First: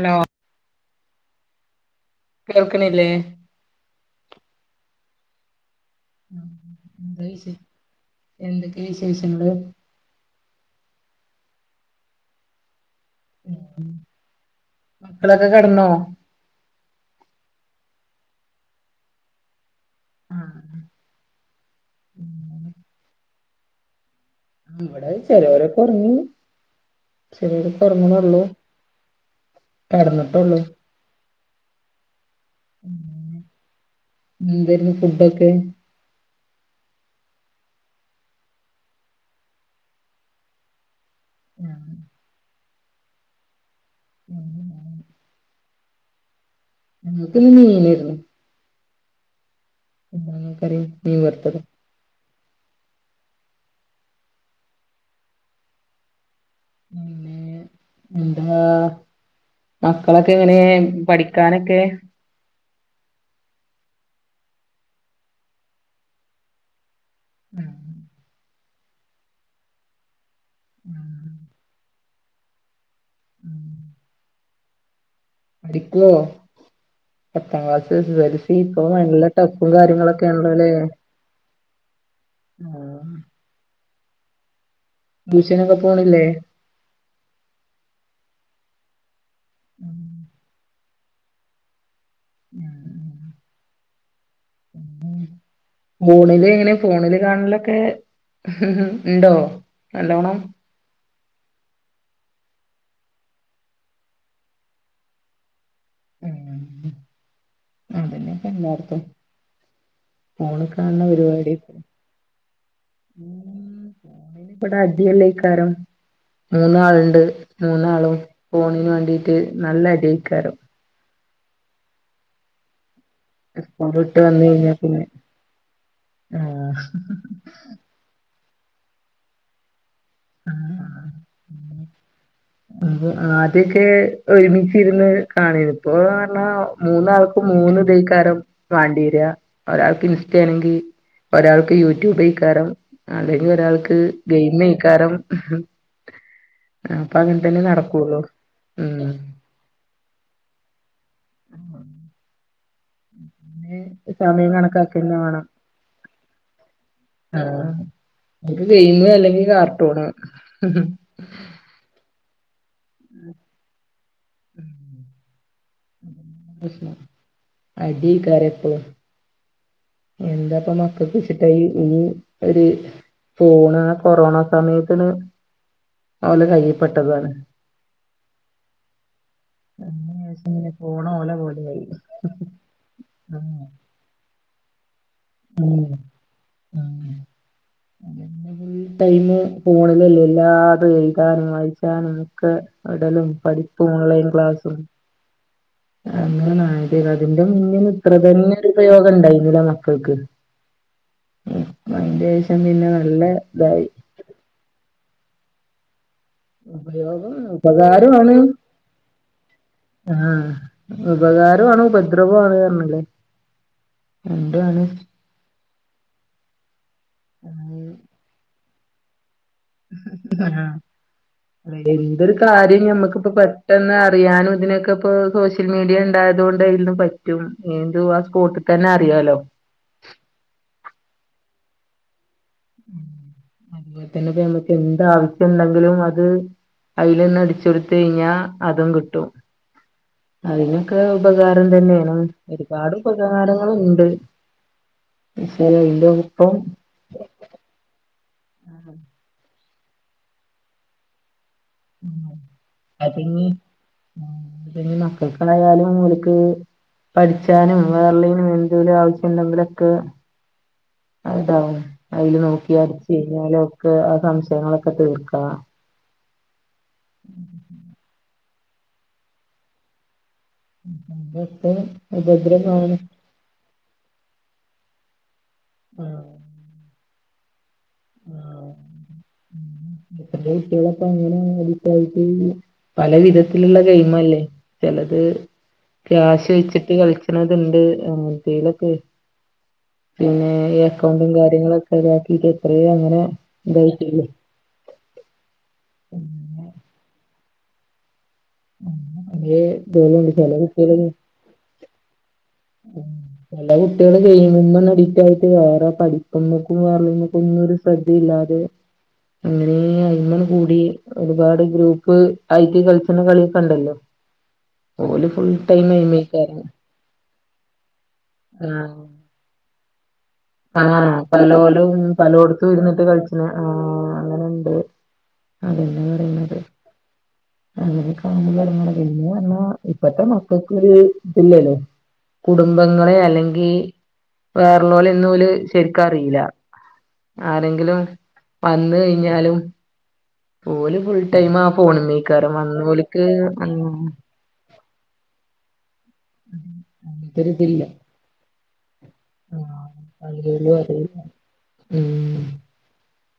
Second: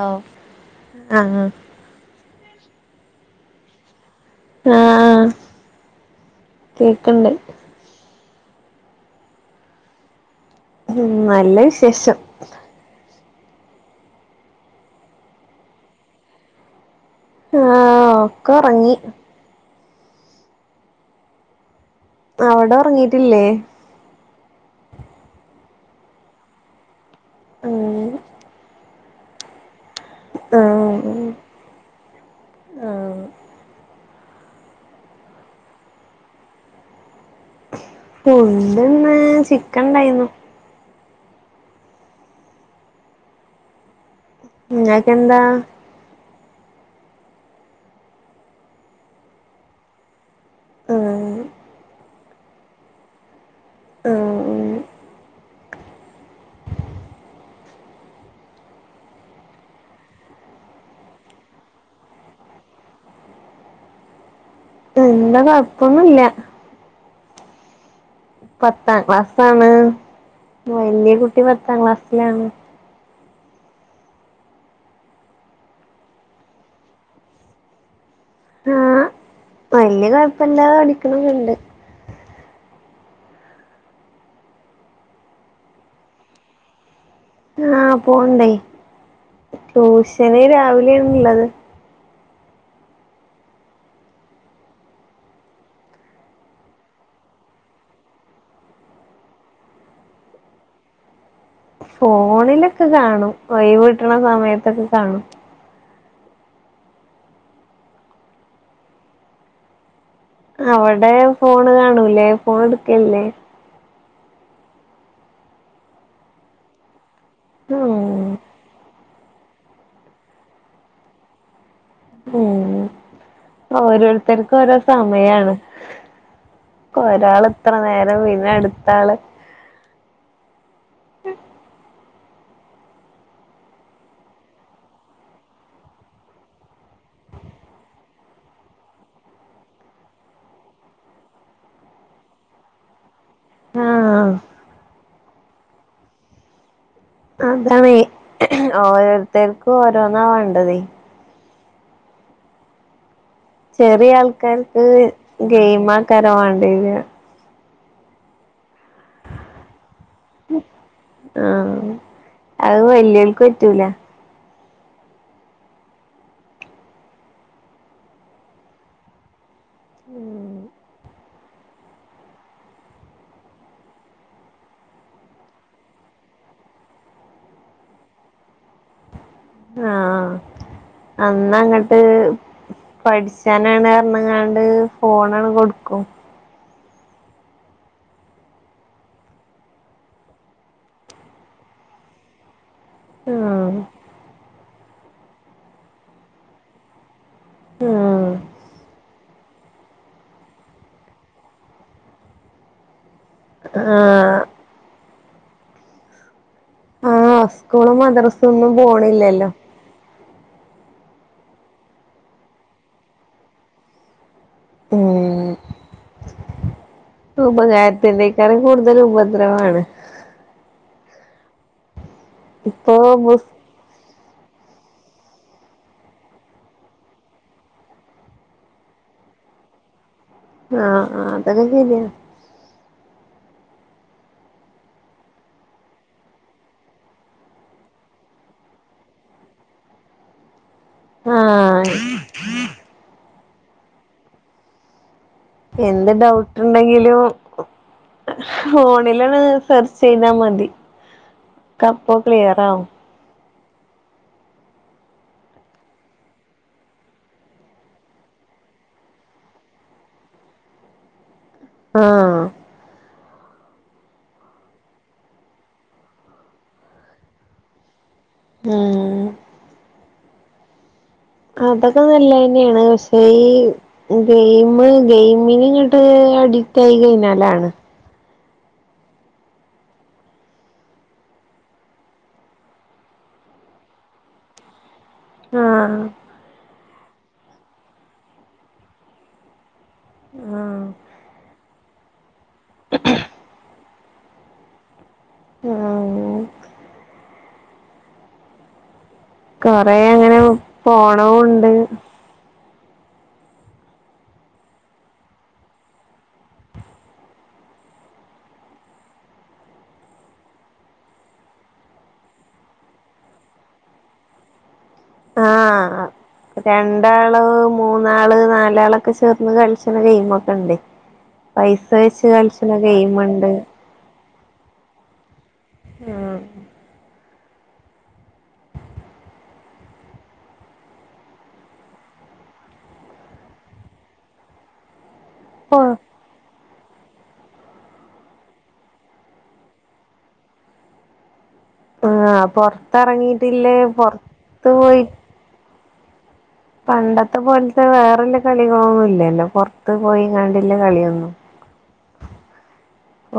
ഓ ആഹ് കേൾക്ക്ണില്ലേ ആഹ് എന്താ കേക്ക്ണ്ട് വിശ എന്തൊക്കെയാ വിശേഷങ്ങള് ഉം നല്ല വിശേഷം മ് മക്കളൊക്കെ കിടന്നോ ആഹ് ഒക്കെ ഒറങ്ങി ഉം അവിടെ ഒറങ്ങീട്ടില്ലേ ഇവിടെ ചെലവരൊക്കെ ഒറങ്ങി ചെലവരിപ്പൊ ഉം ഒറങ്ങണെ ഒള്ളൂ കടന്നിട്ടള്ളൂ ആഹ് ആഹ് എന്തരുന്നു ഫുഡൊക്കെ ഫുണ്ട്ന്ന് ചിക്കൻ ഇണ്ടായിരുന്നു നാ നിഞക്കെന്താ ഗ്രൂപ്പില് നീതനരുന്നു മാങ്ങാ കറി മീൻ ആഹ് വർത്തതും ആഹ് അ പിന്നെ എന്തുവാ മക്കളൊക്കെ എങ്ങനെ പഠിക്കാനൊക്കെ ഇല്ല കൊപ്പൊന്നുല്ല ആഹ് പത്താം ക്ലാസ്സാണ് വലിയ കുട്ടി പത്താം ക്ലാസ്സിലാണ് ഉം പഠിക്കുവോ പത്താം ക്ലാസ്സ് [unintelligible] ഇപ്പൊ ആഹ് നല്ല ടഫും കാര്യങ്ങളൊക്കെ ആണല്ലോ അല്ലേ ക്കണന്നൊണ്ട് ആഹ് റ്റൂഷനൊക്കെ പോണില്ലേ ആഹ് പോണുണ്ടേ ട്യൂഷന് രാവിലെയാണുള്ളത് ഞ ഫോണില് എങ്ങനെ ഫോണില് കാണലൊക്കെ ഉണ്ടോ നല്ലോണം ഫോണിലൊക്കെ കാണും ഒഴിവ്ട്ടണ സമയത്തൊക്കെ കാണും ഉം അതന്നെപ്പ എല്ലാട്തും അവിടെ പരിപാടി ഫോണ് കാണൂലേ ഫോൺ എടുക്കല്ലേ ഉം അയ്‌ന് ഇവിടെ അടിയെല്ലേയ്ക്കാരം മൂന്നാൾണ്ട് മൂന്നാളും ഉം ഫോണിന് വേണ്ടീട്ട് നല്ല അടിയ്കാരം ഉം സ്കൂൾ വിട്ട് വന്ന് ഓരോരുത്തർക്കും കഴിഞ്ഞാ ഓരോ പിന്നെ സമയാണ് ആഹ് ഒരാള് ഇത്ര നേരം പിന്നെ അടുത്താള് ആഹ് ആഹ് പിന്നെ ആദ്യൊക്കെ ഒരുമിച്ചിരുന്ന് കാണേനി ഇപ്പൊപർഞ്ഞാ മൂന്നാൾക്ക് മൂന്ന് ഇതൈക്കാരം വാണ്ടിര ഒരാൾക്ക് ഇനിസ്റ്റ് ആണെങ്കിൽ ഒരാൾക്ക് യൂട്യൂബയ്കാരം അല്ലെങ്കിൽ ഒരാൾക്ക് ആഹ് ഗെയിമെയ്ക്കാരം അങ്ങ അതാണ് ഓരോരുത്തർക്കും ഓരോന്നാ വേണ്ടത് ആ ചെറിയ സമയം ആൾക്കാർക്ക് കണക്കാക്കന്നെ വേണം ഗെയിമാക്കാര വാണ്ടിത് ആഹ് ഒര് ഗയിം അല്ലെങ്കിൽ കാർട്ടൂണ് ആഹ് അത് വല്ല്യോൽക്ക് പറ്റൂല ഉം അതാണ് പ്രശ്നം അടിയ്കാരം എപ്പളും ഉം എന്താപ്പ മക്കൾക്ക് വെച്ചിട്ടായി ഒരു ഒര് ഫോണ് ണ് കൊറോണ സമയത്തിന് അവല കയ്യിപ്പെട്ടതാണ് ആഹ് എന്നേശഷം പിന്നെ ഫോണ് ഓലെ പോലെയായി അന്നങ്ങട്ട് പോയാണ്ട് ഫോൺ ഉം ഉം അന്ന് ഈ ടൈമ ഫോണിലല്ല എല്ലാതും എഴുതാനും വായിക്കാനും ഒക്കെ എവിടലും ഉം പഠിപ്പും ഓൺലൈൻ ക്ലാസ്സും അങ്ങനായത് അതിന്റെ മുന്നന്നും ഉം ഇത്രതന്നെ ഒരുപയോഗം ഉണ്ടായിന്നില്ല മക്കൾക്ക് ഉം ഇപ്പയിന്റെഷം പിന്നെ നല്ലേ അഹ് ആഹ് ഉപയോഗം ആഹ് സ്കൂളും ഉപകാരാണ് മദ്രസും ഒന്നും പോണില്ലല്ലോ ആഹ് ഉപകാരവാണ് ഉപദ്രവവാണ് അർഞ്ഞിലെ രണ്ടു ആണ് ഉം ഉപകാരത്തിനേക്കാളും കൂടുതല് ഉപദ്രവാണ് ആഹ് എന്തൊരു കാര്യനി ഇപ്പൊ ഞമ്മക്കിപ്പം പ ബുസ് പെട്ടെന്ന് അറിയാനും ഇതിനൊക്കെ ഇപ്പോ സോഷ്യൽ മീഡിയ ഉണ്ടായതുകൊണ്ട് ഇതിൽന്ന് പറ്റും ഏന്തുവാ സ്പോട്ട് തന്നെ അറിയാലോ ആഹ് ആഹ് അതൊക്കെ ശെരിയാ അയിനിപ്പ എന്താവശ്യം ഉണ്ടെങ്കിലും അത് അയിലൊന്ന് അടിച്ച് കൊടുത്ത് കഴിഞ്ഞാ അതും കിട്ടും അയിനൊക്കെ ഉപകാരം ആഹ് തന്നെയാണ് ഒരുപാട് ഉപകാരങ്ങളുണ്ട് പക്ഷെ അയിന്റെ എന്ത് ഒപ്പം ഡൗട്ടുണ്ടെങ്കിലും ഫോണിലണ് സെർച്ച്യ്താ മതി ക്കപ്പോ ക്ലിയർ ആവും അതിനി ഉം പിന്നെ മക്കൾക്കാണായാലും ഓല്ക്ക് പഠിച്ചാനും വേറെള്ളേനും എന്തൂലേ ആവശ്യയുണ്ടെങ്കിലൊക്കെ അത് ഇതാവും. അയില് ആഹ് നോക്ക്യാ ചെയ്യാലോൽക്ക്. ആഹ് സംശയങ്ങളൊക്കെ തീർക്കാ. ഉം ഉം ഉം ബെ അതൊക്കെ നല്ലയന്നെയാണ് പക്ഷേ ഈ ഗെയിമ്, ഗെയിമിന് ഇങ്ങട്ട് അഡിക്റ്റ് ആയി കഴിഞ്ഞാലാണ്. ആഹ് ഉം ഇപ്പത്തെ കുട്ടികളൊക്കെ അങ്ങനെ അഡിക്റ്റായി കഴിഞ്ഞ് പല വിധത്തിലുള്ള ഗെയിമല്ലേ? ചെലത് ആഹ് ക്യാഷ് വെച്ചിട്ട് കളിക്കണതുണ്ട്. ആഹ് എന്തേലൊക്കെ പിന്നെ ഈ ആഹ് എക്കൗണ്ടും കാര്യങ്ങളൊക്കെ ഇതാക്കിട്ട് എത്രയോ അങ്ങനെ ഇതായിട്ടില്ലേ? ആഹ് ആഹ് അതേ കൊറേ ഇതോലുണ്ട് അങ്ങനെ ചെല പോണോ ഒണ്ട് ഉം ചെല കുട്ടികള് ഗെയിമിന്ന് അഡിക്റ്റായിട്ട് വേറെ പഠിപ്പുമ്മ്ക്കും വേറെന്നക്കും ഒന്നോരു ശ്രദ്ധയില്ലാതെ അങ്ങനെ അയ്മകൂടി ഒരുപാട് ഗ്രൂപ്പ് ആയിട്ട് കളിച്ചണ കളിയൊക്കേണ്ടല്ലോ ഓല് ഫുൾ ടൈം ആഹ് അയിമേക്കാര്ന്ന് രണ്ടാള് മൂന്നാള് ആഹ് നാലാളൊക്കെ ചേർന്ന് കളിച്ചണ ഗെയിമാ ആഹ് പലോലും പലോടത്തും കളിച്ച്ണ ഇരുന്നിട്ട് കളിച്ചണ ഗെയിമ്ണ്ട് ആഹ് അങ്ങനുണ്ട് അതന്നാ പറയുന്നത് അങ്ങനെ [unintelligible] ഇപ്പത്തെ മക്കക്ക് ഒരു ഇതില്ലല്ലോ കുടുംബങ്ങളെ അല്ലെങ്കി വേറെള്ളോലെ ഒന്ന് ഓല് ആഹ് ശരിക്കറിയില്ല. ആരെങ്കിലും വന്ന് കഴിഞ്ഞാലും ഓല് ഫുൾ ടൈമ് ആഹ് ആഹ് ഫോണുമേക്കാലും വന്ന ഓല്ക്ക് ത്ത് പോയി പണ്ടത്തെ പോലത്തെ അങ്ങനത്തൊരിതില്ല വേറൊല്ല കളികളൊന്നും ഇല്ല വല്ലോം ആഹ് പൊറത്ത് കളികളും പോയിങ്ങാണ്ട്ള്ള അറിയില്ല കളിയൊന്നും ഉം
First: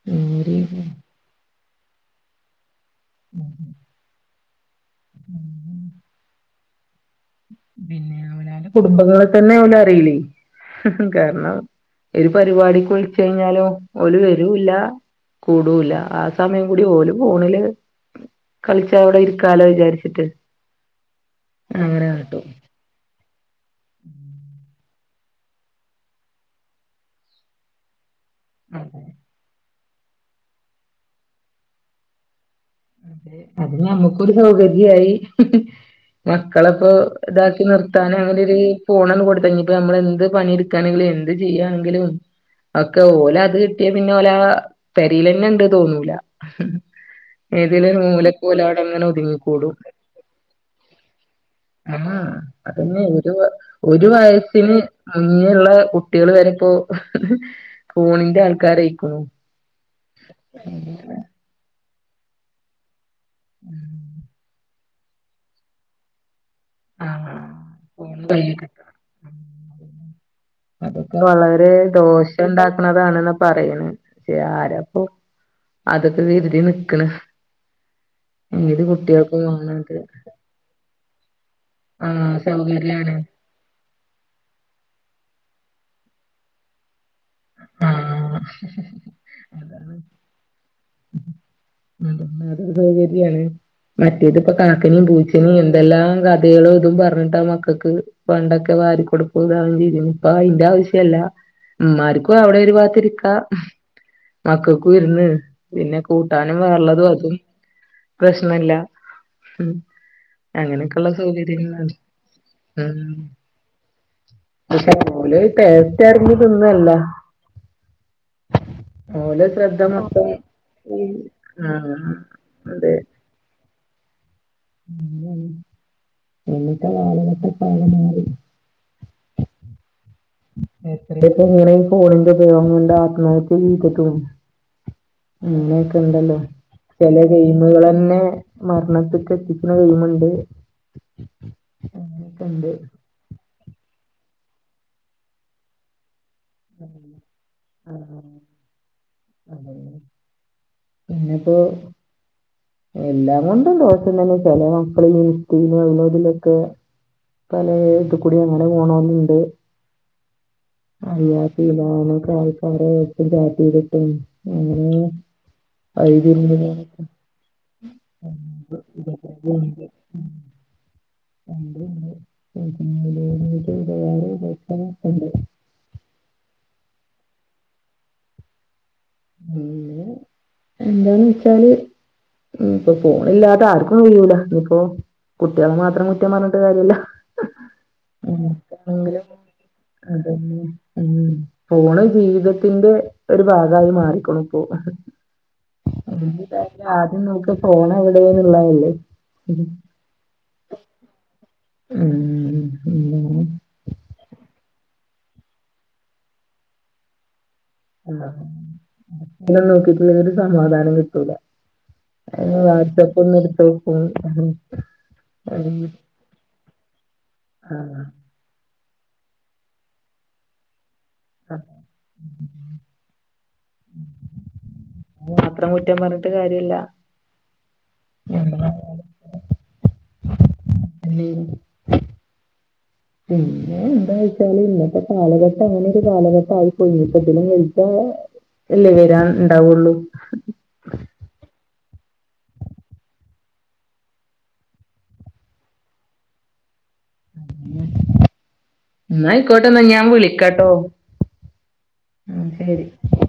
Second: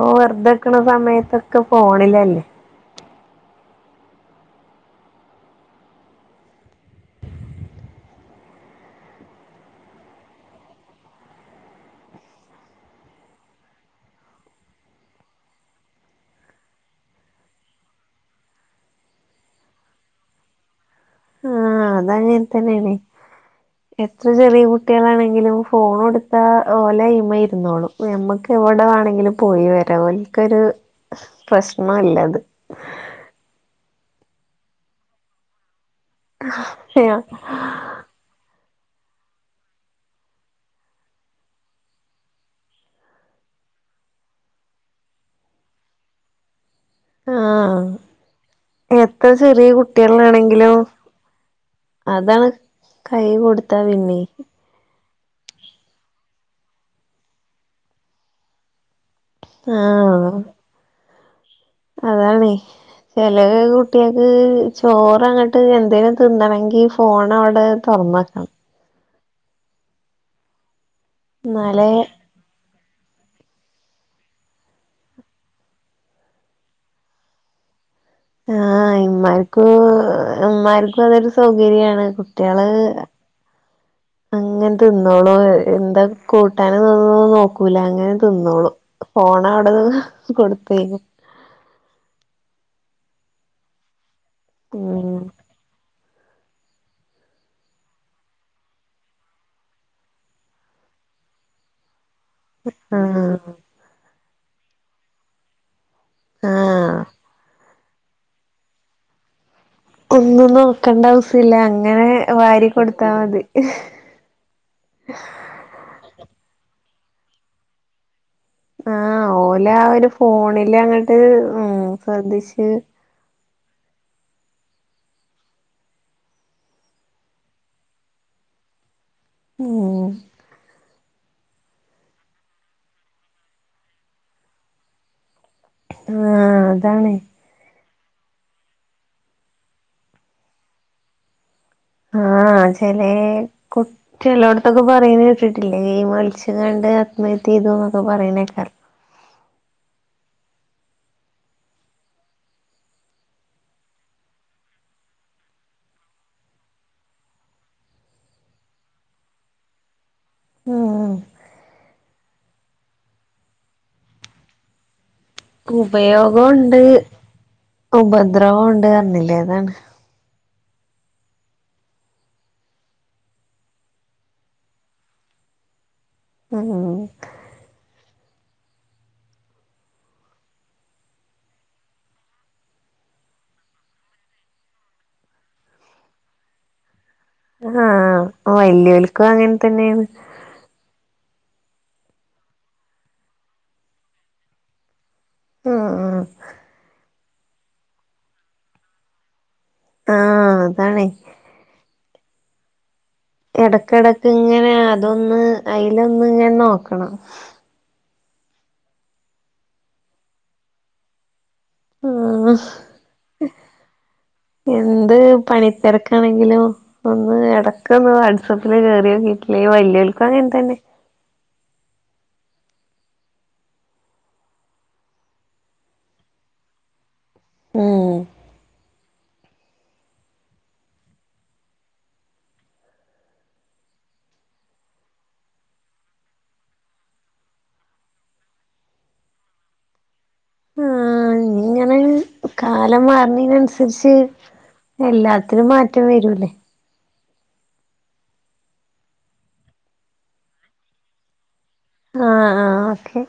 ഓഹ് വെറുതേക്ക്ണ് ഓരീന്ന് സമയത്തൊക്കെ ഫോണിലല്ലേ? ഉം ഉം ഉം ഉം പിന്നേ അവനോന്റെ കുടുംബങ്ങളെ തന്നെ ഓല് അറിയില്ലേ കാരണം ഒരു പരിപാടിക്ക് വിളിച്ചഴിഞ്ഞാലും ഓല് വരൂല്ല കൂടൂല്ല. ആ സമയം കൂടി ഓല് ഫോണില് കളിച്ചവിടെ ഇരിക്കാലോ വിചാരിച്ചിട്ട് ആഹ് അങ്ങനെ കാട്ടും അതങ്ങനെ തന്നേണ് എത്ര ചെറ്യ കുട്ടികളാണെങ്കിലും ഫോണൊടുത്താ ഓലായ്മ ഇരുന്നോളും നമ്മക് ക്കെവടെ അതെ വേണങ്കിലും പോയി വരാ ഓല്ക്കൊരു പ്രശ്നോല്ലത് അത് ഞമ്മുക്കൊരു സൗകര്യായി. മക്കളപ്പോ ഇതാക്കി നിർ ത്താനും അങ്ങനെ ഒര് ഫോണന്ന് കൊടുത്താ ഇഞ്ഞിപ്പ ഞമ്മള് എന്ത് പണിടുക്കാണെങ്കിലും എന്ത് ചിയ്യാണെങ്കിലും അതൊക്കെ ഓല അത് കിട്ട്യാ പിന്ന ഓലാ പെരീലന്നെ ഉണ്ട് തോന്നൂല. ആഹ് ഏതേലും ഒരു മൂലക്ക് ഓലവടങ്ങനെ എത്ര ചെറിയ ഒതുങ്ങിക്കൂടും. കുട്ടികളാണെങ്കിലും ആഹ് അതാണ് അതന്നെ. കൈ ഒരു കൊടുത്താ ഒരു പിന്നെ വയസ്സിന് മുന്നേള്ള കുട്ടികള് വരെ ഇപ്പോ ഫോണിന്റെ ആൾക്കാരയിക്കുണു. ആഹ് അതാണ് ചെല കുട്ടികൾക്ക് ചോറങ്ങോട്ട് എന്തേിലും തിന്നണങ്കി ഫോൺ ആഹ് അവിടെ ഫോണ് തുറന്നക്കണം കയ്യി കിട്ടണം അതൊക്കെ വളരെ എന്നാലേ ദോഷ- ഉണ്ടാക്കുന്നതാണെന്ന പറയണ് പക്ഷെ ആരപ്പോ അതൊക്കെ കരുതി നിക്കണ് ഏത് കുട്ടികൾകും വാണത് ഉമ്മാർക്കും അതൊരു സൗകര്യാണ് ആഹ് കുട്ടിള് സൗകര്യാണ് അങ്ങനെ തിന്നോളൂ എന്താ കൂട്ടാന് തൊന്നും നോക്കു- ക്കൂല അങ്ങനെ ആഹ് തിന്നോളൂ ഫോണവിടെ അതാണ് കൊടുത്തേ- ഉം അല്ലാതൊരു സൗകര്യമാണ് മറ്റേതിപ്പ കാക്കനിയും ഉം പൂച്ചണി എന്തെല്ലാം കാ ളോ ഇതും പറഞ്ഞിട്ട് ആ മക്കൾക്ക് പണ്ടൊക്കെ വാരി കൊടുക്കും ഇതാ വണ്ടി രും ഇപ്പൊ അതിന്റെ ആവശ്യല്ല ഇമാർക്ക്‌ ഇപ്പ അവിടെ ഒരു ആഹ് പാത്തിരിക്കാ മക്കൾക് ഇരുന്ന് പിന്നെ കൂട്ടാനും ആഹ് വേറള്ളതും അതും പ്രശ്നല്ല ഉം ഒന്നും നോക്കേണ്ട അങ്ങനെയൊക്കെയുള്ള അവസ്യല്ല സൗകര്യങ്ങളാണ് അങ്ങനെ വാരി കൊടുത്താ ഉം മതി പക്ഷെ ഓല് ടേസ്റ്ററിഞ്ഞ് തിന്നല്ല ആഹ് ഓലെ ഓലാ ശ്രദ്ധ ഒരു മൊത്തം ഫോണില് ഈ അങ്ങട്ട് ഉ ആഹ് ശ്രദ്ധിച് അതെ ഇന്നത്തെ കാലഘട്ടക്കെ ആകെ മാറി ഉം എത്രപ്പോ ഇങ്ങനെ ഈ ഫോണിന്റെ ഉപയോഗം കൊണ്ട് ആത്മഹത്യ ചെയ്തിട്ടും പിന്നെ ഉണ്ടല്ലോ ആഹ് അതാണ് ചില ഗെയിമുകള ന്നെ മരണത്തികെത്തിക്കണ ഗെയിമുണ്ട് അങ്ങനെയൊക്കെ ആഹ് ഉണ്ട് ചെല കു ചിലോടത്തൊക്കെ പറയുന്ന കേട്ടിട്ടില്ലേ ഗെയിം കളിച്- കളിച്ചഘാണ്ട് ആത്മഹത്യ ചെയ്തു എന്നൊക്കെ പറയുന്നേക്കാലൊ അതെ പിന്നെപ്പോ എല്ലാം കൊണ്ടും ദോഷം തന്നെ ചെല മക്കള ഇൻസ്റ്റയിലും അതിലുതിലൊക്കെ പലേ ഇതുക്കൂടി അങ്ങനെ പോണോലുണ്ട് ഉം അറിയാത്തില്ലക്ക ആൾക്കാരറ്റി ചാറ്റ് യ്തിട്ടും അങ്ങനെ വഴിതിരിഞ്ഞ് ഉപയോഗോണ്ട് പോണൊക്കെ ഉപദ്രവോണ്ട് ഇതൊക്കെ പറിഞ്ഞില്ലേ അതാണ് ഉണ്ട് [unintelligible] അഹ അഹ പിന്നെ എന്താന്ന് വെച്ചാല് ഉം ഇപ്പൊ ഫോണില്ലാതെ ആർക്കും കഴൂല ഇനിയിപ്പോ കുട്ടിയാള മാത്രം കുറ്റം പറഞ്ഞിട്ട് കാര്യല്ല ആഹ് വല്യോൽകും അങ്ങനെ തന്നെയാണ് ഉം, ഉം ഫോണ് ജീവിതത്തിന്റെ ഒരു ഭാഗായിമാറി. അയ്ക്ക്ണിപ്പോ ഉം ആദ്യം നോക്ക ഫോൺ എവിടെേന്ന് ഇള്ളതല്ലേ ആഹ് അതാണെ. ഉം ഉം, ഉം വേറെ എടെക്കെടെക്ക് ഇങ്ങനെ അതൊന്ന് അയ്ലൊന്ന് ഇങ്ങനെ നോക്കണം. എന്താ ഇതിനെ നോക്കിട്ടില്ലങ്കി ഒര് സമാധാനം കിട്ടൂല. ആഹ് അതിന് വാട്സആപ്പ് ഒന്ന് എടുത്ത് നോക്കും. ഉം എന്ത് ആഹ് അത് പണി തെര്ക്കാണെങ്കിലും ഇപ്പൊന്ന് എടെക്കൊന്ന് വാട്സപ്പില് കേറിയോക്കിട്ടില്ലെങ്കില് വല്ലിയോൽക്കും അങ്ങൻതന്നെ. അഹ് മാത്രം കുറ്റം പർഞ്ഞിട്ട് കാര്യല്ല. ഏഹ് ഞമ്മളെ [unintelligible] പിന്നെ എന്തായ്ച്ചാല് ഇന്നത്തെ കാലഘട്ടം അങ്ങനെ ഒരു കാലഘട്ട ആയിപ്പോയി ഇപ്പൊ ഇതിലും വെൽത് എല്ലേ വെരാൻ ഇണ്ടാവൊള്ളു. ആഹ് ഇങ്ങെനെ കാലം മാർണീന് അൻസര്ച്ച് എല്ലാത്തിലും മാറ്റം വെരൂലെ? ന്നയിക്കോട്ടെ ന്നാ ഞാൻ വിളിക്കാട്ടോ? ആഹ് ഉം ശരി. ആഹ് ഓക്കെ.